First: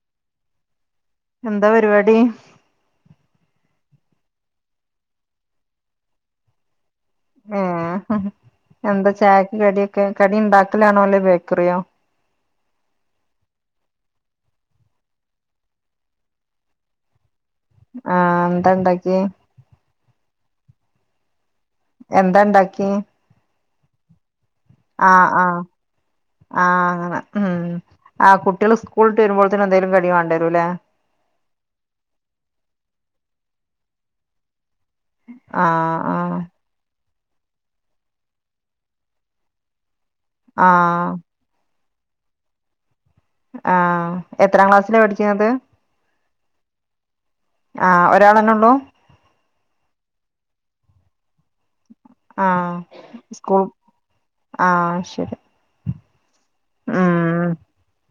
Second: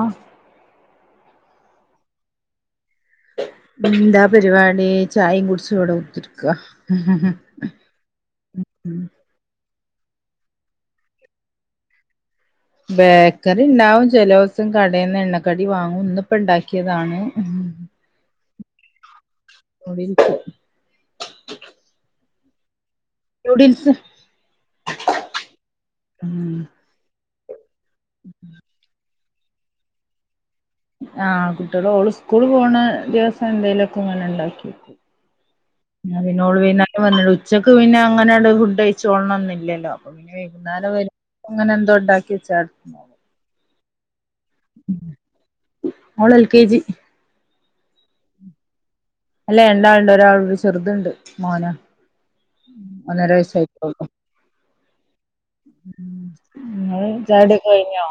ആഹ് എന്താ പരിപാടി എന്താ പരിപാടി ചായയും കുടിച്ച് വടെ കുത്തിര്ക്ക എന്താ ചായക്ക് കടിയൊക്കെ കടിണ്ടാക്കലാണോ അല്ലേ ബേക്കറിയോ ബേക്കറിണ്ടാവും ചെലോസം കടെന്ന് എണ്ണക്കടി വാങ്ങും ന്നിപ്പ ണ്ടാക്കിയതാണ് ആ എന്താണ്ടാക്ക്യേ [inaudible] എന്താണ്ടാക്ക്യേ നൂഡിൽസ് അ ആ ഉം ആ ഉം ആ കുട്ട്യാള് സ്കൂള് ട്ടെരുമ്പോള്ത്ത്ന് എന്തേലും കടി വാണ്ടരുല്ലേ ആ കുട്ട്യാള് ഓള് സ്കൂള് പോണ ദിവസം എന്തെലൊക്കെങ്ങനെ ണ്ടാക്കെക്കും ആ അ അത് പിന്നെ ഓള് വൈന്നേരം വന്ന്ട്ട് ഉച്ചക്ക് പിന്നെ അങ്ങനണ്ട് ഫുഡയ്ച്ചോൾണംന്നില്ലല്ലോ പ്പ പിന്നെ ആ വൈകുന്നാരം വെര്മ്പോ ങ്ങനെന്തോ ണ്ടാക്കി വെച്ചാതി ആ എത്രാം ക്ലാസ്സില പഠിക്കുന്നത് മോള് എൽ കെ ജി ആ ഒരാളെന്നെള്ളൂ അല്ലെ രണ്ടാള്ണ്ട് ഒരാളൂട്യും ചെറ്ത്ണ്ട് മോനാ ആ സ്കൂൾ ഒന്നെരവയസായിട്ടൊള്ളു ആ ശരി ങ്ങള് ഉം ചായുടിക്കെ കയ്ഞ്ഞോ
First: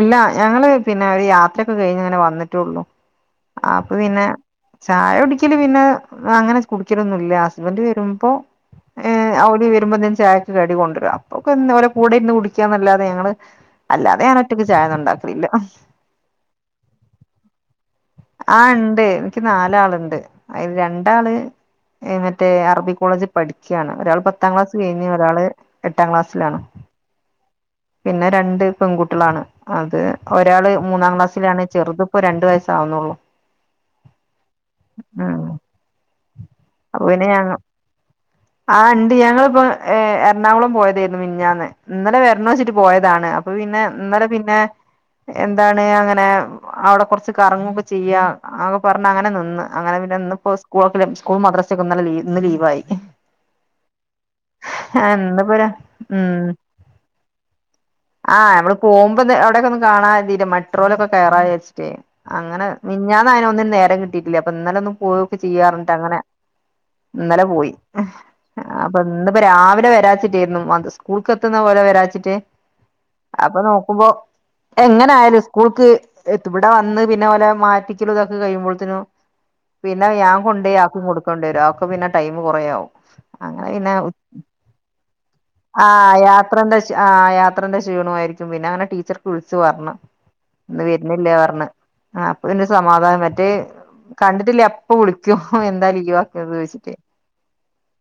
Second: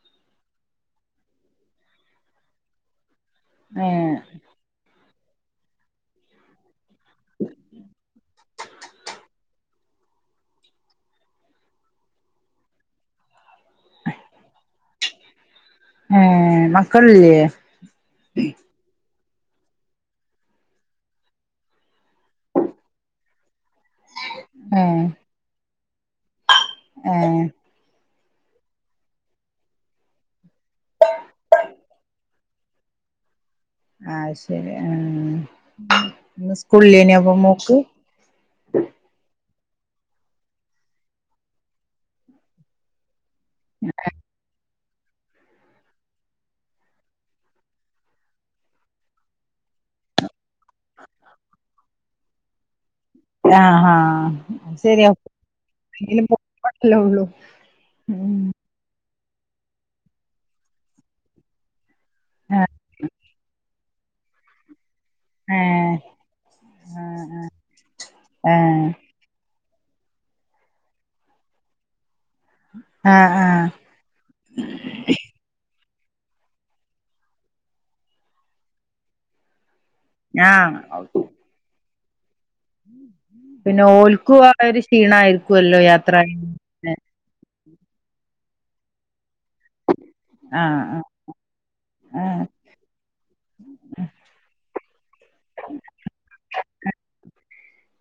ഇല്ല ഞങ്ങള് പിന്നെ ഒരു യാത്രയൊക്കെ കയ്ഞ്ഞങ്ങനെ വന്നിട്ടേള്ളു അപ്പൊ ഏഹ് പിന്നെ ചായുടിക്കല് പിന്നെ അങ്ങനെ കുടിക്കലൊന്നുല്ല ഹസ്ബന്റ് വെരുമ്പോ ഏ ഓര് വെരുമ്പോ ന്തേലും ചായ ക്ക്‌ കടി കൊണ്ട്രുരും അപ്പൊക്കൊന്ന് ഓരെ കൂടെ ഇര്ന്ന് കുടിക്കാന്നല്ലാതെ ഞങ്ങള് അല്ലാതെ ഞാനൊ റ്റക്ക്‌ ചായൊന്നുംണ്ടാക്കലില്ല ഏ മക്കളില്ലേ ആ ണ്ട് ൻക്ക് നാലാള്ണ്ട് അയ്ല് രണ്ടാള് എ മറ്റേ അറബി കോളേജ് പഠിക്കാണ് ഒരാള് പത്താം ക്ലാസ് ഏഹ് കഴിഞ്ഞ് ഒരാള് എട്ടാം ക്ലാസ്സിലാണ് ഏഹ് പിന്നെ രണ്ട് പെൺകുട്ട്യളാണ് അത് ഒരാള് മൂന്നാം ക്ലാസ്സിലാണ് ചെറുത്പ്പോ രണ്ട് വയസ്സാവുന്നൊള്ളു അത് ശെരി ആ ഇന്ന് സ്കൂൾല്ലെയ്യ്നോ പ്പം മോക്ക് ആ ണ്ട് ഞങ്ങളിപ്പോ ഏ എറണാകുളം പോയതേര്ന്നു മിഞ്ഞാന്ന് ഇന്നലെ വെരണം ച്ച്ട്ട് പോയതാണ് അപ്പൊ പിന്നെ ഇന്നലെ പിന്നെ എന്താണ് അങ്ങനെ അവടെ കൊർച്ച് കറങ്ങൊക്കെ ചെയ്യാ അങ്ങ് പർഞ്ഞ് അങ്ങനെ നിന്ന് അങ്ങനെ പിന്നെ ന്ന്പ്പൊ സ് കൂളൊക്കെല്ലെ സ്കൂളും മദ്രസക്കെന്നലെ ഇന്ന് ലീവായി ആ ആ ശെരിയാ [unintelligible] [unintelligible] ഒള്ളൂ ഉം പോമ്പൊന്ന് അവ്ടെക്കൊന്ന് കാണാര്തീല മട്രോലൊക്കെ കേറ വേച്ചിട്ടേ അങ്ങനെ ആഹ് മിഞ്ഞാന്ന് അയിനോന്നും നേരം കിട്ടിട്ടില്ല അപ്പ ഇന്നലെ ഒന്നു പോ ഏഹ് ചെയ്യാർണിട്ടങ്ങനെ ഇന്നലെ പോയി ഏഹ് ആപ ഇന്നിപ്പ രാവിലെ വേരാച്ചിട്ടേര്ന്നു മദ് സ്കൂൾക്ക് എത്തിന്ന പോലെ വരാച്ചിട്ട് ആഹ് ആഹ് ക്കുമ്പോ എങ്ങനായാലും സ്കൂൾക്ക് എതു ഇവടെ വന്ന് പിന്ന ഓല മാറ്റിക്കലു ഇതൊക്കെ കഴിയുമ്പോത്തിനു പിന്നെ ഞാൻ ആഹ് കൊണ്ടേയി ആക്ക് കൊടുക്കേണ്ടി വേരും ആക് അപ്പ പിന്നെ ടൈമ് കൊറേയാവും അങ്ങനെ പിന്നെ ഉ ഓൽക്കും ആ ഒരു ക്ഷീണായിരിക്കുവല്ലോ യാത്ര ആഹ് യാ യാത്രന്റെ ഷി ആഹ് യാത്രൻ്റെ ക്ഷീണോ ആയിരിക്കും പിന്നെ അങ്ങനെ ടീച്ചർക്ക് വിളിച്ച് പർഞ്ഞ് ആഹ് ന്ന് ആഹ് വേര്ന്നില്ലേ പർഞ്ഞ് അപ്പ ആഹ് പിന്നെരു സമാധാനം മേറ്റേ കണ്ടിട്ടില്ലേ അപ്പം വിളിക്കും എന്താ ലീവാക്ക്യേത് ഓയ്ച്ചിട്ട്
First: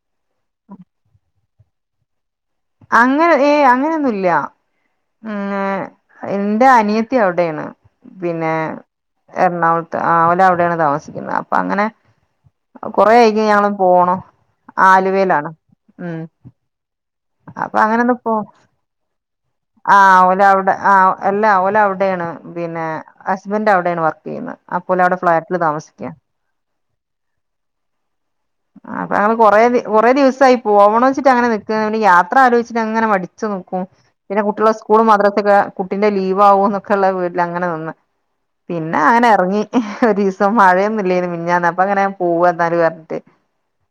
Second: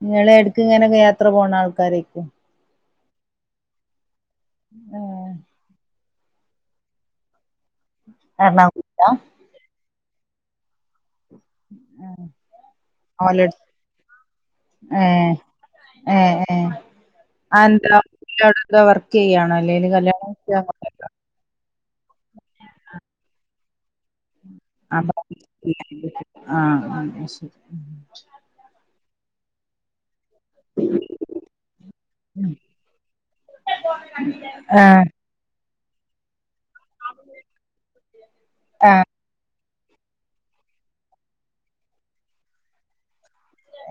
ഇങ്ങള് എടക്ക് ഇങ്ങനൊക്കെ യാത്ര പോണാൾക്കാരേയ്ക്ക്യും അങ്ങൻ ഏഹ് അങ്ങനെന്നുല്ലാ ഉം ഏഹ് ഇന്റ അനിയത്തി അവ്ടേണ് പിന്നേ എറണാകുളത്താ എർണാകൊൾത്ത് ആഹ് ഓല് അവടേണ് താമസിക്കിന്നേ അപ്പ അങ്ങനെ കൊറെ ആയിക് ഓലെട് ഞങ്ങള് പോണം ഏഹ് ആലുവേലാണ് ഉം ഏഹ് ഏഹ് അപ്പൊ അങ്ങനൊന്ന് പോ [unintelligible] വർക്കെയ്യാണോ അല്ലേല് കല്യാണം [unintelligible] എല്ലാ അവല് അവടേണ് പിന്നെ ഹസ്ബൻ്റ് അവടേണ് വർക്കെയ്യ്ന്നേ [unintelligible] ആഹ് ആഹ് ശെരി ആഹ് അപ്പ അങ്ങള് കൊറേ കൊറേ ദിവസം ആയി പോവണ വെച്ചിട്ട് അങ്ങനെ നിക്കി യാത്ര ആലോയ്ച്ചിട്ടങ്ങനെ മടിച്ച് നിക്കും പിന്നെ കുട്ട്യോളെ സ്കുളും ആഹ് മ ദ്രസൊക്കെ കുട്ടിന്റെ ലീവാവോന്നൊക്കെ ഇള്ളെ വീട്ടില് അങ്ങനെ നിന്ന് പിന്ന ആഹ് അങ്ങനെ എർങ്ങി ഒരീസം മഴേന്നുല്ലേനീ മിഞ്ഞാന്ന് അപ്പങ്ങനെ പോവ്വാ ഇന്നാല് പർഞ്ഞിട്ട്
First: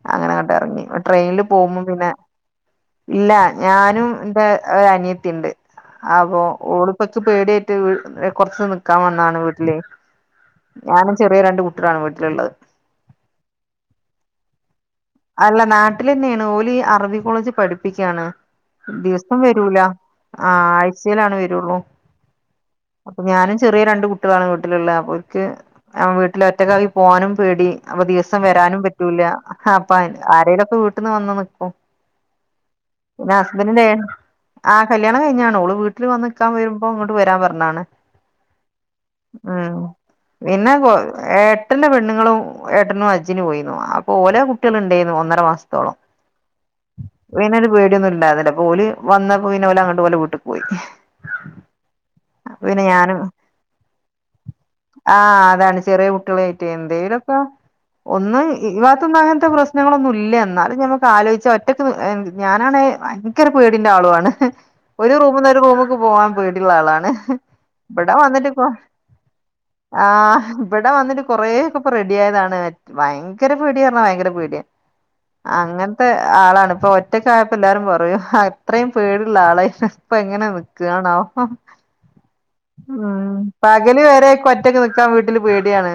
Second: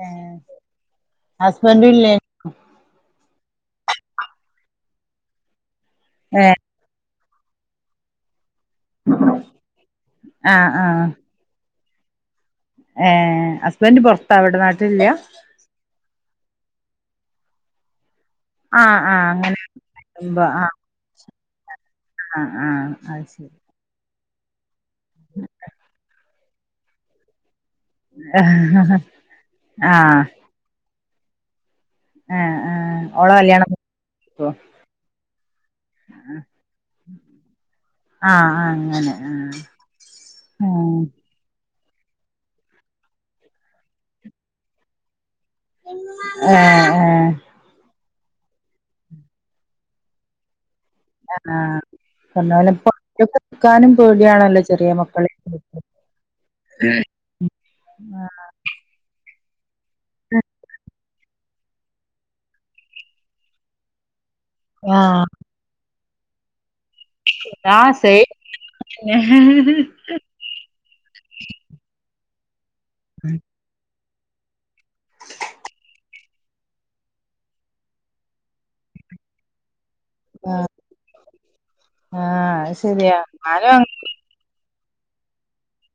ഏഹ് അങ്ങനെങ്ങട്ട് എർങ്ങി ട്രെയിൻല് പോമ്പം ഹസ്ബൻഡും പിന്നെ ഇല്ലേ ഇല്ല ഞാനും ഇന്റെ ഒരനിയത്തിണ്ട് അപ്പൊ ഏഹ് ഓളും ച്ച് പേട്യായ്ട്ട് വീ കൊർച്ച് നിക്കാൻ വന്നണ് വീട്ടിലേ ആഹ് ആഹ് ഞാനും ചെ റ്യേ രണ്ട് കുട്ട്യാളാണ് വീട്ടിലിള്ളത് ഏഹ് ഹസ്ബൻ്റ് പൊർത്താ ഇവ്ടെ നാട്ട്ലില്ല അല്ല നാട്ടിലെന്നേണ് ഓല് അറബി കോളേജി പഠിപ്പിക്ക്യാണ് ആഹ് ആഹ് ദിവസം അങ്ങനെ വേരൂല്ലാ ആഹ് ആഴ്ചേലാണ് വെരൊള്ളൂ ആഹ് ആഹ് അത് ശെരി റ്യേ രണ്ട് കുട്ട്യാളാണ് വീട്ടില് ഇള്ളേ അപ്പോര്ക്ക് വീട്ടില് ഒറ്റക്കാക്കി പോവാനും പേടി അപ ദിവസം വെരാനും ആഹ് പറ്റൂല്ല്യാ അപ്പം ആരേലോക്കെ വീട്ടിന്ന് വന്ന് നിക്കും ആഹ് ആഹ് പിന്നെ ഹസ്ബന്റിൻ്റേ ആഹ് കല്യാണം കഴിഞ്ഞ്യാണ് ഓള് വീട്ടില് വന്ന് നിക്കാൻ വെര്മ്പോ ഇങ്ങട്ട് വേരാ പർഞ്ഞാണ് ആഹ് ആഹ് അങ്ങനെ ആഹ് പിന്നെ കൊ ആഹ് ഏട്ടൻ്റെ പെണ്ണിങ്ങളും ഏട്ടനും ഹജ്ജന് പോയീന്നു അപ്പോ ഓല കുട്ട്യേള് ഇണ്ടേന്നു ഒന്നര മാസ്ത്തോളം ഏഹ് ഏഹ് ങ്ങനെ ഒരു പേട്യൊന്നും ഇണ്ടാര്ന്നില്ലാ അപ ഓല് വന്നപ്പോ പിന്നെ ഓല് അങ്ങട്ട് ഓലെ വീട്ടിക്ക് പോയി ആഹ് പർഞ്ഞാ പോലെ പിന്നെ ഇപ്പ ഞാനും ഒറ്റക്കിക്കാനും പേടിയണല്ലോ ചെറിയെ മക്കളെ [inaudible] ചെറിയേ കുട്ട്യാളേ റ്റെ എന്തേലൊക്കെ ഒന്ന് ഈ വാത്തൊന്നു അങ്ങൻത്തെ പ്രശ് നങ്ങളൊന്നുല്ല ഇന്നാലും ഞമങ്ങക്ക് ആലോയ്ച്ചാ ഒ [unintelligible] ഞാനാണേ വയ്ങ്കര പേടിന്റെ ആള്വാണ് ഒര് ആഹ് റൂമ്ന്ന് ഒര് റൂമിക്ക് പോവാൻ പേടിള്ളാളാണ് ആഹ് ഇവടെ സെയിം വന്നിട്ട് ഇപ്പോ ആഹ് ഇവിടെ വന്നിട്ട് കൊറേ ഒക്കെ ഇപ്പൊ റെഡി ആയതാണ് ഭയങ്കര പേടിയാ പറഞ്ഞാ ഭയങ്കര പേടിയാ അങ്ങനത്തെ ആളാണ് ഇപ്പൊ ഒറ്റക്കായപ്പോ എല്ലാരും പറയൂ അത്രയും പേടുള്ള ആളായി ഇപ്പ എങ്ങനെ തന്നെ ആഹ് നിക്കവാണോ ആഹ് അത് ശരിയാ ഉം ഞാനും പകല് വരെ ഒ - ഒറ്റക്ക് നിക്കാൻ വീട്ടില് പേടിയാണ്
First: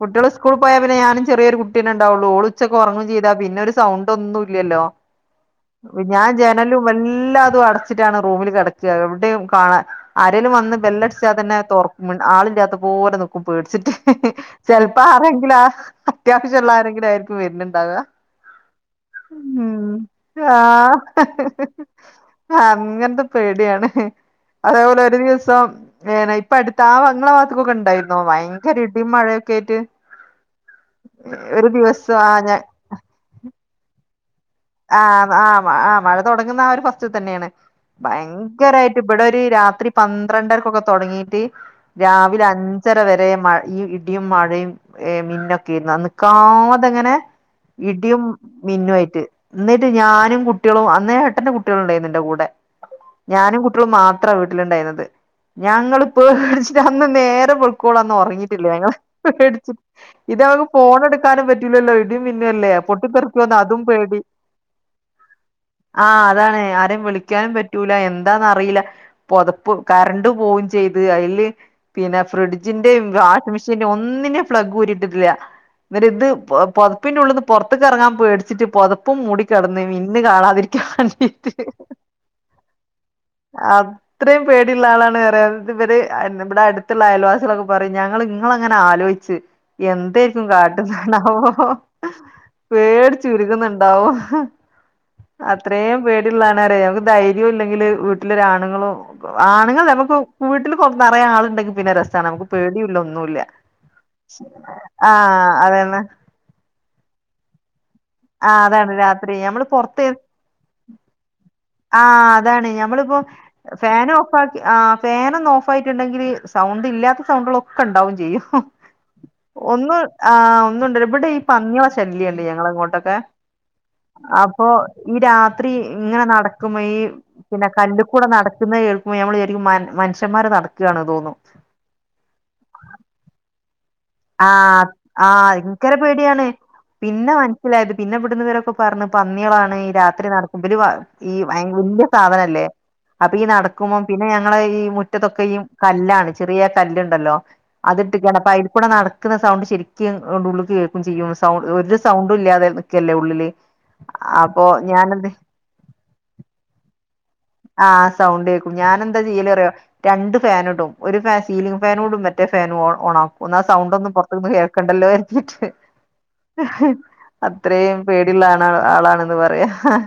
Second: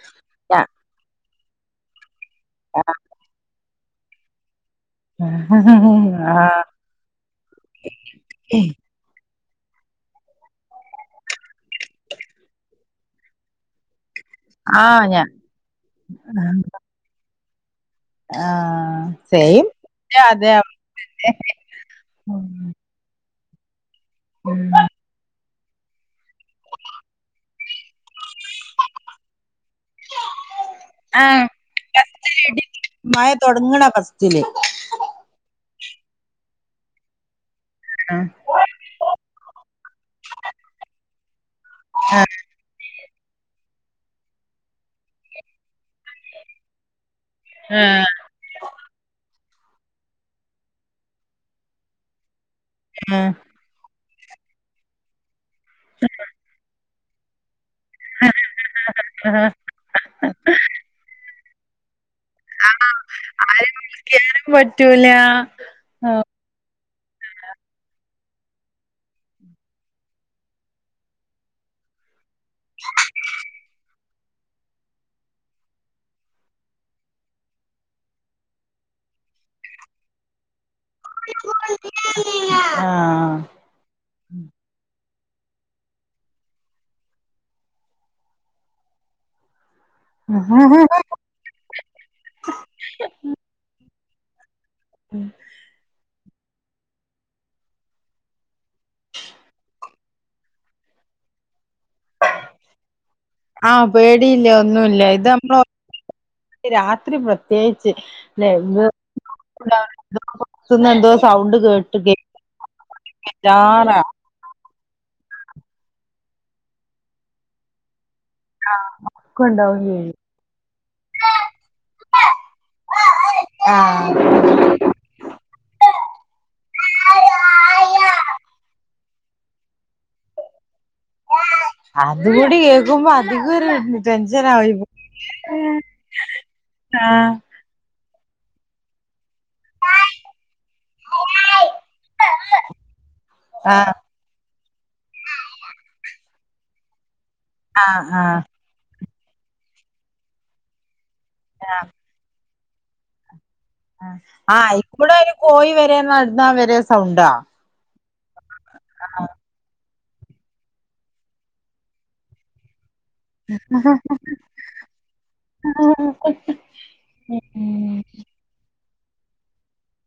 കുട്ടികള് - സ്കൂളി പോയാ പിന്നെ ഞാനും ചെറിയൊ കുട്ടീ തന്നെയുണ്ടാവുള്ളു ഓള് ഉച്ചക്ക്‌ ഉറങ്ങും ചെയതാ പിന്നെ സൗണ്ട് ഒന്നും ഇല്ലല്ലോ അങ്ങനെ ഞാൻ ആഹ് ജനലും എല്ലാതും അടച്ചിട്ടാണ് റൂമിൽ കെടക്കുക എവിടെയും കാണാ- ആരെലും വന്ന് ബെല്ലടിച്ചാ തന്നെ തുറക്കും ആളില്ലാത്ത പോലെ നിക്കും പേടിച്ചിട്ട് ചെലപ്പോ ആഹ് ഞാൻ ആരെങ്കിലും അത്യാവശ്യമുള്ള ആരെങ്കിലും ആയിരിക്കും വരുന്നുണ്ടാവുക ആഹ് സെയിം ഉം അതെ ആഹ് അങ്ങനത്തെ - പേടിയാണ് അതേപോലെ ഒരു ദിവസം- ഇപ്പ അടുത്ത ആ നിങ്ങളെ ഭാത്തക്കൊക്കെ ഒണ്ടായിരുന്നോ ഭയങ്കര ഇടിയും മഴയൊക്കെയായിട്ട് ആഹ് ഒരു ദിവസം ആ ഞാൻ- മഴ തൊടങ്ങണ ഫസ്റ്റിലെ ആഹ് ആ ഹ് ആഹ് മഴ തൊടങ്ങുന്ന ആ ഒരു ഫസ്റ്റില് തന്നെയാണ് ആഹ് ഭയ- ഭയങ്കരയിട്ട് ഇവിടെ ഒരു രാത്രി പന്ത്രണ്ടരക്കൊക്കെ തൊങ്ങീട്ട് രാവിലെ അഞ്ച്- അഞ്ചര വരെയും മഴ ഈ ഇടിയും മഴയും മിന്നൊക്കെയായിരുന്നു നിക്കാതെ അങ്ങനെ- ആഹ് ഇടിയും മിന്നുയായിട്ട് എന്നിട്ട് ഞാനും കുട്ടികളും അന്ന് ഏട്ടന്റെ കുട്ടികള് ഉണ്ടായിരുന്നു എന്റെ കൂടെ ഞാനും കുട്ടിക- മക്കളും മാത്ര വീട്ടിലുണ്ടയിരുന്നത് ഞങ്ങളപ്പോ പേടിച്ചിട്ട് അന്ന് നേരം - ഒരു പോള അന്ന് ഒറങ്ങിയിട്ടില്ലേ ഞങ്ങള് ആഹ് പേടിച്ച് ഇത് അവുമ്പോ ഫോണ് എടുക്കാനും പറ്റൂല്ലല്ലോ പിന്നെ അല്ലേ പൊട്ടിത്തെരിക്കുവോന്ന് ആരേം അതും പേടി വിളിക്കാനും പറ്റൂല ആഹ് അതാണ് ആരും വിളിക്കാനും പറ്റൂല എന്താന് അറിയില്ല പൊതപ്പ് കറണ്ട് പോവും ചെയ്ത് അതില്- പിന്നെ ഫ്രിഡ്ജിന്റയും വാഷിംഗ് മെഷീന്റെ ഒന്നിന്റെയും പ്ലഗ്ഗ് ഊരിയിട്ടില്ല അന്നേരം ഇത് പൊതപ്പിനുള്ളിന്ന് പൊറത്തേക്ക് എറങ്ങാൻ പേടിച്ചിട്ട് പൊത - ഇപ്പം മൂടി കെടന്നേനേം ഇന്ന് കാണാതിരിക്കാൻ വേണ്ടീട്ട് [unintelligible] ആഹ് അ [unintelligible] ഇത്രയും പേടിയുള്ള ആളാണ് പറയത് ഇവര് ഇവിടെ അടുത്തുള്ള അയൽവാസികളൊക്കെ പറയും ഞങ്ങള് നിങ്ങളെയിങ്ങനെ ആലോചി- എന്തായിക്കും കാട്ടണതാവോ പേടി ചുരുക്കുന്നുണ്ട് ന്തഓ [unintelligible] ഉ [unintelligible] അത്രയും പേടിയുള്ളവരാണ് നമക്ക് ധൈര്യവും ഇല്ലെങ്കില് വീട്ടിലെ ആണുങ്ങളും - ആണുങ്ങൾ നമുക്ക് വീട്ടിൽ കൊറേ നറേ ആളുണ്ടെങ്കിൽ പിന്നെ രസമാണ് നമുക്ക്- പേടിയില്ല ഒന്നുല്ല ആഹ് പേടിയില്ല ആഹ അരാണ് എനിക്ക് രാത്രി പ്രത്യേകിച്ച് ആഹ് അതാണ് [unintelligible] രാത്രി ഞമ്മള് പുറത്ത് ഇന്ന് എന്തോ സൗണ്ട് കേട്ട്- ആഹ് അതാണയെ ഞമ്മളിപ്പോ ബേജാറാ ഫാനും- ആ ഫാനൻ ഒന്ന് ഓഫ് ആയിട്ടുണ്ടെങ്കിൽ സൗണ്ട് ഇല്ലാത്ത സൗണ്ടുകള ഒക്കെ ഉണ്ടാവും ചെയ്യും ആഹ് ഒന്ന് ആ ഒന്നുണ്ട് ഇവിടെ ഈ പന്നിയെടെ ശല്യുണ്ട് ഞങ്ങളെ ഇങ്ങോട്ടൊക്കെ ആഹ് അപ്പൊ ഈ രാത്രി ഇങ്ങനെ നടക്ക- കേക്കുമ്പോ ഈ പിന്നെ കല്ലുക്കൂടെ നടക്കുന്നത് കേൾക്കുമ്പോ നമ്മള് വിചാരിക്കും മനുഷ്യന്മാര് നടക്കുകയാണ് തോന്നും അത് കൂടി കേക്കുമ്പോ അധിക ഒരു- ടെൻഷനായി ആഹ് ആഹ് ഭങ്കര പേടിയാണ് ആഹ് പിന്നെ മ- ഇല്ലത് പിന്നെ ഇവിടുന്ന് ഇവരൊക്കെ പറഞ്ഞു പന്നികളാണ് ഈ ആഹ് രാത്രി നട- ഇവര് ഈ ഭയങ്കര സാധനല്ലേ അപ്പൊ ഈ ആഹ് നടക്കുമ്പം- പിന്നെ ഞങ്ങള ഈ മുറ്റത്തൊക്കെ ഈ കല്ലാണ് ചെറിയ കല്ലുണ്ടല്ലോ അത് ആഹ് ഇട്ട് ആഹ് പൈ കൂടെ നടക്കുന്ന സൗണ്ട് ശരിക്കും അങ്ങട്ട് ഉള്ളുക്ക് കേൾക്കും ചെയ്യും സൗണ്ട് ഒരു സൗണ്ടും ഇല്ലാതെ നിക്കല്ലേ ഉള്ളില് ആ അപ്പൊ ആയിക്കൂടെ ഞാനെന്ത് അങ്ങ് പോയി വരാ നടന്നാ വര സൗണ്ടാ ആഹ് സൗണ്ട് കേക്കും ഞാനന്താ ചെയ്യലേറിയോ രണ്ട് ഫാനും ഇടും ഒരു ഫാൻ സീലിംങ് ഫാനൂടും മറ്റേ ഫാനും ഓൺ ഓൺ ആകും ഒന്നാമത് സൗണ്ടൊന്നും പുറത്തുന്ന് കേക്കണ്ടല്ലോ കര്തീട്ട് അത്രയും പേടില്ലാ ണ ആളാണ് ന്ന് പറയാ ആഹ്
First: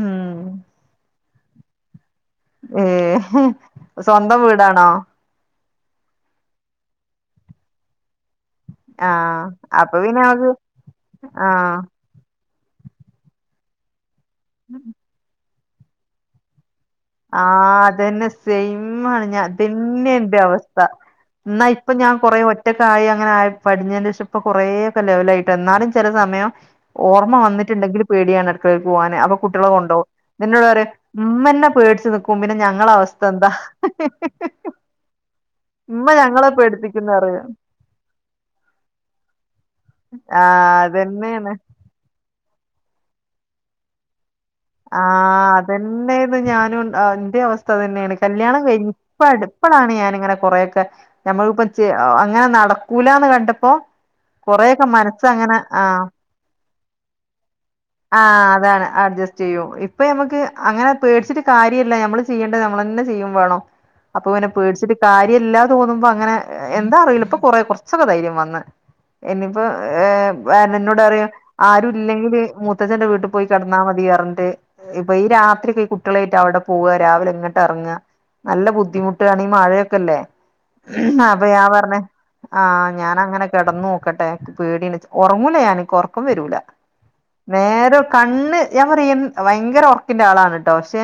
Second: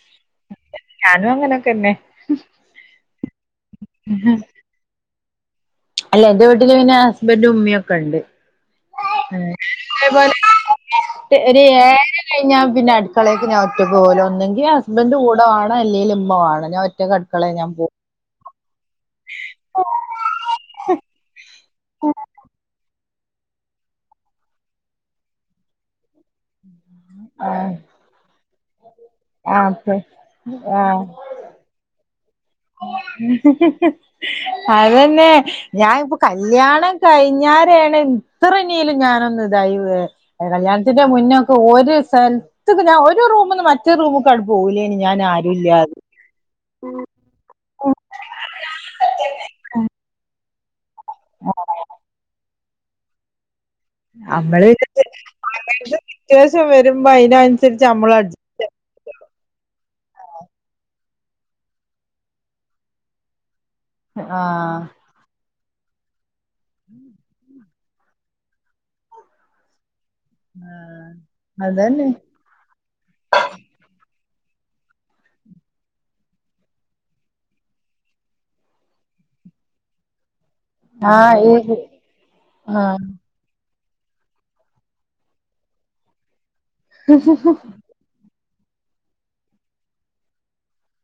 ഉമ് ഞാനും അങ്ങനൊക്കെന്നെ ഉമ് സ്വന്തം വീടാണോ? അല്ല ഇന്റെ വീട്ടില് പിന്നെ ഹസ്ബന്റും ഉമ്മയും ഒക്കെ ണ്ട്. ആഹ് അപ്പൊ അതേ പിന്നെ പോലെ നമക്ക് ട്ട് ഒരു ആഹ് ഏഹ് കഴിഞ്ഞാ പിന്നെ അടുക്കളേക്ക് ഞാൻ ഒറ്റക്കോവൂല ഒന്നെങ്കിൽ ഹസ്ബൻ് കൂട വാണം അല്ലെങ്കി ഉമ്മ വാണം ഞാൻ ഒ ആഹ് അതന്നെ സെയിമാണ് ഞാൻ തന്നെ എന്റെ അവസ്ഥ എന്നാ ഇപ്പൊ ഞാൻ കൊറേ ഒറ്റക്ക അ ആയി അങ്ങനെ ആയി പടിഞ്ഞതിന്റെ ശേഷം ഇപ്പൊ കൊറേക്കെ ലെവൽ ആയിട്ടാ ന്നാലും ചില സമയം ഓർമ്മ ആഹ് വന്നിട്ടുണ്ടെങ്കിൽ പേടിയാണ് അടുക്കളക്ക് പോകാൻ അപ്പൊ കുട്ട്യാളെ ആഹ് കൊണ്ടോവും ന്നോട് പറയാ ആഹ് മ്മന്നെ പേടിച്ച് നിക്ക് അതന്നെ ഉമ്മ ഞാനിപ്പ ഞങ്ങളെ കല്യാണം പേടിപ്പിക്കുംന്ന് പറയും കഴിഞ്ഞാല് വേണൻ ഇത്ര നലും ഞാനൊന്ന് ഇതൈ വെ ആഹ് കല്യാണത്തിന്റെ അതന്നെയാണ് മുന്നൊക്കെ ഒരു സൽ ത്ത്ന്ന് ഞാൻ ഒരു റൂമിന്നു മറ്റൊ റൂമ് ക്കട് പോവൂലേ ആഹ് അതന്നെന്നു ഞാനും ആഹ് അവസ്ഥ ഇതന്നെയാണ് കല്യാണം കഴിഞ്ഞ് ഇപ്പടു പ്പളാണ് ഞാനിങ്ങനെ കുറെക്കെ ഞമ്മൾപ്പ ച്ച് അങ്ങനെ നടക്കൂലാന്ന് കണ്ടപ്പോ കൊറെക്കെ മനസ്സങ്ങനെ ആഹ് ത്യാവശ്യം വരുമ്പോ അയിനാന് ആഹ് അതാണ് അഡ്ജസ്റ്റ് ചെയ്യും ഇപ്പ നമുക്ക് അങ്ങനെ പേടിച്ചിട്ട് കാര്യല്ല നമ്മള് ചെയ്യേണ്ടത് നമ്മൾ തന്നെ ചെയ്യും വാണം അപ്പൊ പിന്നെ പേടിച്ചിട്ട് ആഹ് കാര്യംല്ലാ തോന്നുമ്പോ അങ്ങനെ എന്താ അറിയില്ല പ്പ കൊറേ കുറ ച്ചകെ ധൈര്യം വന്ന് ഇനിപ്പോ ഏഹ് എന്നോടറയാ അതന്നെ ആരൂല്ലെങ്കില് മുത്തച്ഛന്റെ വീട്ടി പോയി കടന്നാൽ മതി പറഞ്ഞിട്ട് ഇപ്പൊ ഈ രാത്രി ഒക്കെ ഈ കുട്ട്യാളയിട്ട് അവിടെ പോവ രാവിലെ ഇങ്ങട്ട് ഇറങ്ങ നല്ല ബുദ്ധിമുട്ടു ആണ് ഈ മഴയൊക്കെ ല്ലേ ആഹ് അപ്പൊ ഞാൻ ഈ പറഞ്ഞ ആഹ് ഞാനങ്ങനെ കിടന്നു നോക്കട്ടെ പേടിയാണ് ഉറങ്ങൂല ഞാൻ എനിക്ക് ഉറക്കം വരൂല. നേര കണ്ണ് ഞാൻ പറയാ ഭയങ്കര ഉറക്കിന്റെ ആളാണ് ട്ടോ പക്ഷെ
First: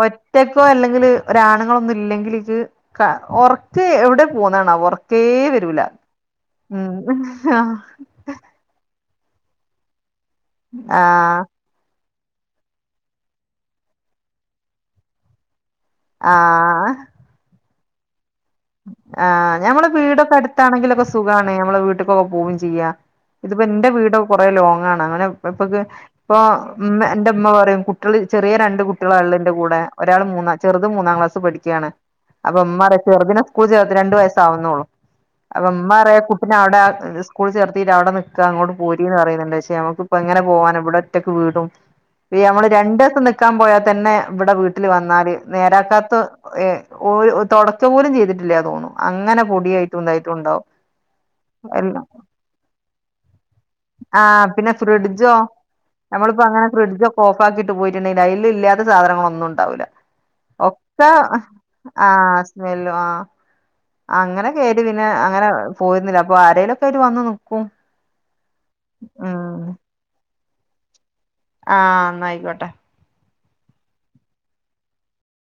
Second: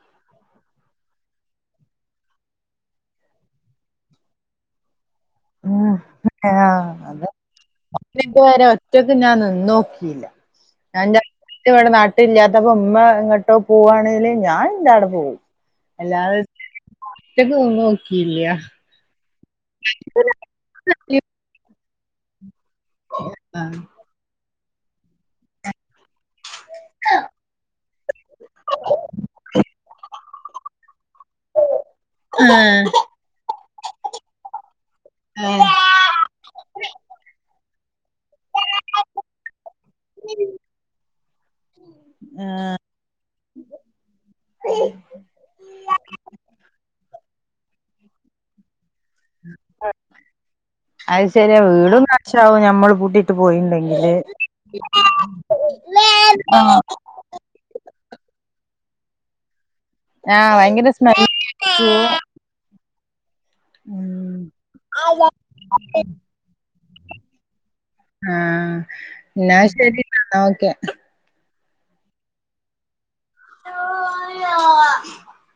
ഒ റ്റക്കോ അല്ലെങ്കിൽ ഒരാണുങ്ങളൊന്നും ഇല്ലെങ്കിൽ ഇച്ച് ക്ക ഒർക് എവിടെ പോണെന്നാവോ ക്കേ വരൂല ഉം ആഹ് ഉമ് അത ആഹ് ഇത് വരെ ഒറ്റക്ക് ഞാൻ നിന്നോക്കിയില്ല ആഹ് ഇക്ക ഇവിടെ നാട്ടി ഇല്ലാത്തപ്പ ഇമ്മ എങ്ങട്ടോ പോവാണെങ്കില് ഞാൻ ഇന്റടെ പോവും അല്ലാത ആഹ് ഒറ്റക്ക്‌ നിന്ന് നോക്കിയില്ല്യാ ആഹ് ഞമ്മടെ വീടൊക്കെ അടുത്താണെങ്കിലൊക്കെ സുഖാണ് ഞമ്മളെ വീട്ട് ക്കൊക്കെ പോവും ചെയ്യാ ഇതിപ്പോ ആഹ് ഇന്റെ വീട് കൊറേ ലോങ് ആണ് അങ്ങനെ അപ്പൊക്ക്‌ ഇപ്പൊ ഇമ്മ എന്റെമ്മ പറയും കുട്ട്യാള് ചെറിയ രണ്ട് ട്ടള്ളാ ള്ളിന്റെ കൂടെ ഒരാൾ മൂന്ന ചെറുത് മൂന്നാംക്ലാസ് പഠിക്കാണ് അപ്പൊ ഇമ്മറ്യാ ചെറുതിനെ സ്കൂളി ചേർത്തില്ല രണ്ട് വയസ്സാവുന്നുള്ളൂ അപ്പൊ ആഹ് ഇമ്മറയാ കുട്ടിനെ അവിടെ സ്കൂൾ ചേർത്തിട്ട് അവിടെ നിക്കാ ഇങ്ങോട്ട് പോരിന്ന് പറയുന്നുണ്ട് പക്ഷേ നമുക്ക് ഇപ്പങ്ങനെ പോവാനാ ഇവടെ ഒറ്റക്ക് വീടും പ്പിയമ്മള് രണ്ട്സം നിക്കാൻ പോയാൽ തന്നെ ഇവിടെ വീട്ടില് വന്നാല് നേരാക്കാത്ത ഏഹ് ഓല് തൊടച്ച പോലും ചെയ്തിട്ടില്ലാ തോന്നും അങ്ങനെ പൊടിയായിട്ടും ഇതായിട്ടും ഉണ്ടാവും. അയ് സെരിയാ എല്ലാം വീടും നാഷാവും ഞമ്മള് പൂട്ടിട്ട് പോയിണ്ടെങ്കില്. നമ്മളിപ്പ അങ്ങനെ ഫ്രിഡ്ജൊക്കെ ഓഫാക്കിട്ട് പോയിട്ട്ണ്ടങ്കിൽ അയ്ല് ഇല്ലാത്ത സാധനങ്ങളൊന്നും ഉണ്ടാവൂല്ല. ആഹ് ഭയങ്കര ഒക്ക സ്മെല്ല് ആഹ് സ്മെല്ല ആഹ് ഉം അങ്ങനെ കേതി പിന്നെ ആഹ് അങ്ങനെ പോര്ന്നില്ല അപ്പൊ ആരേലൊക്കായ്ട്ട് വന്ന് നിക്കും. ആഹ് ഇന്നാ ഉം ശരി ഓക്കെ ആഹ് ന്നയ്ക്കോട്ടെ. [unintelligible]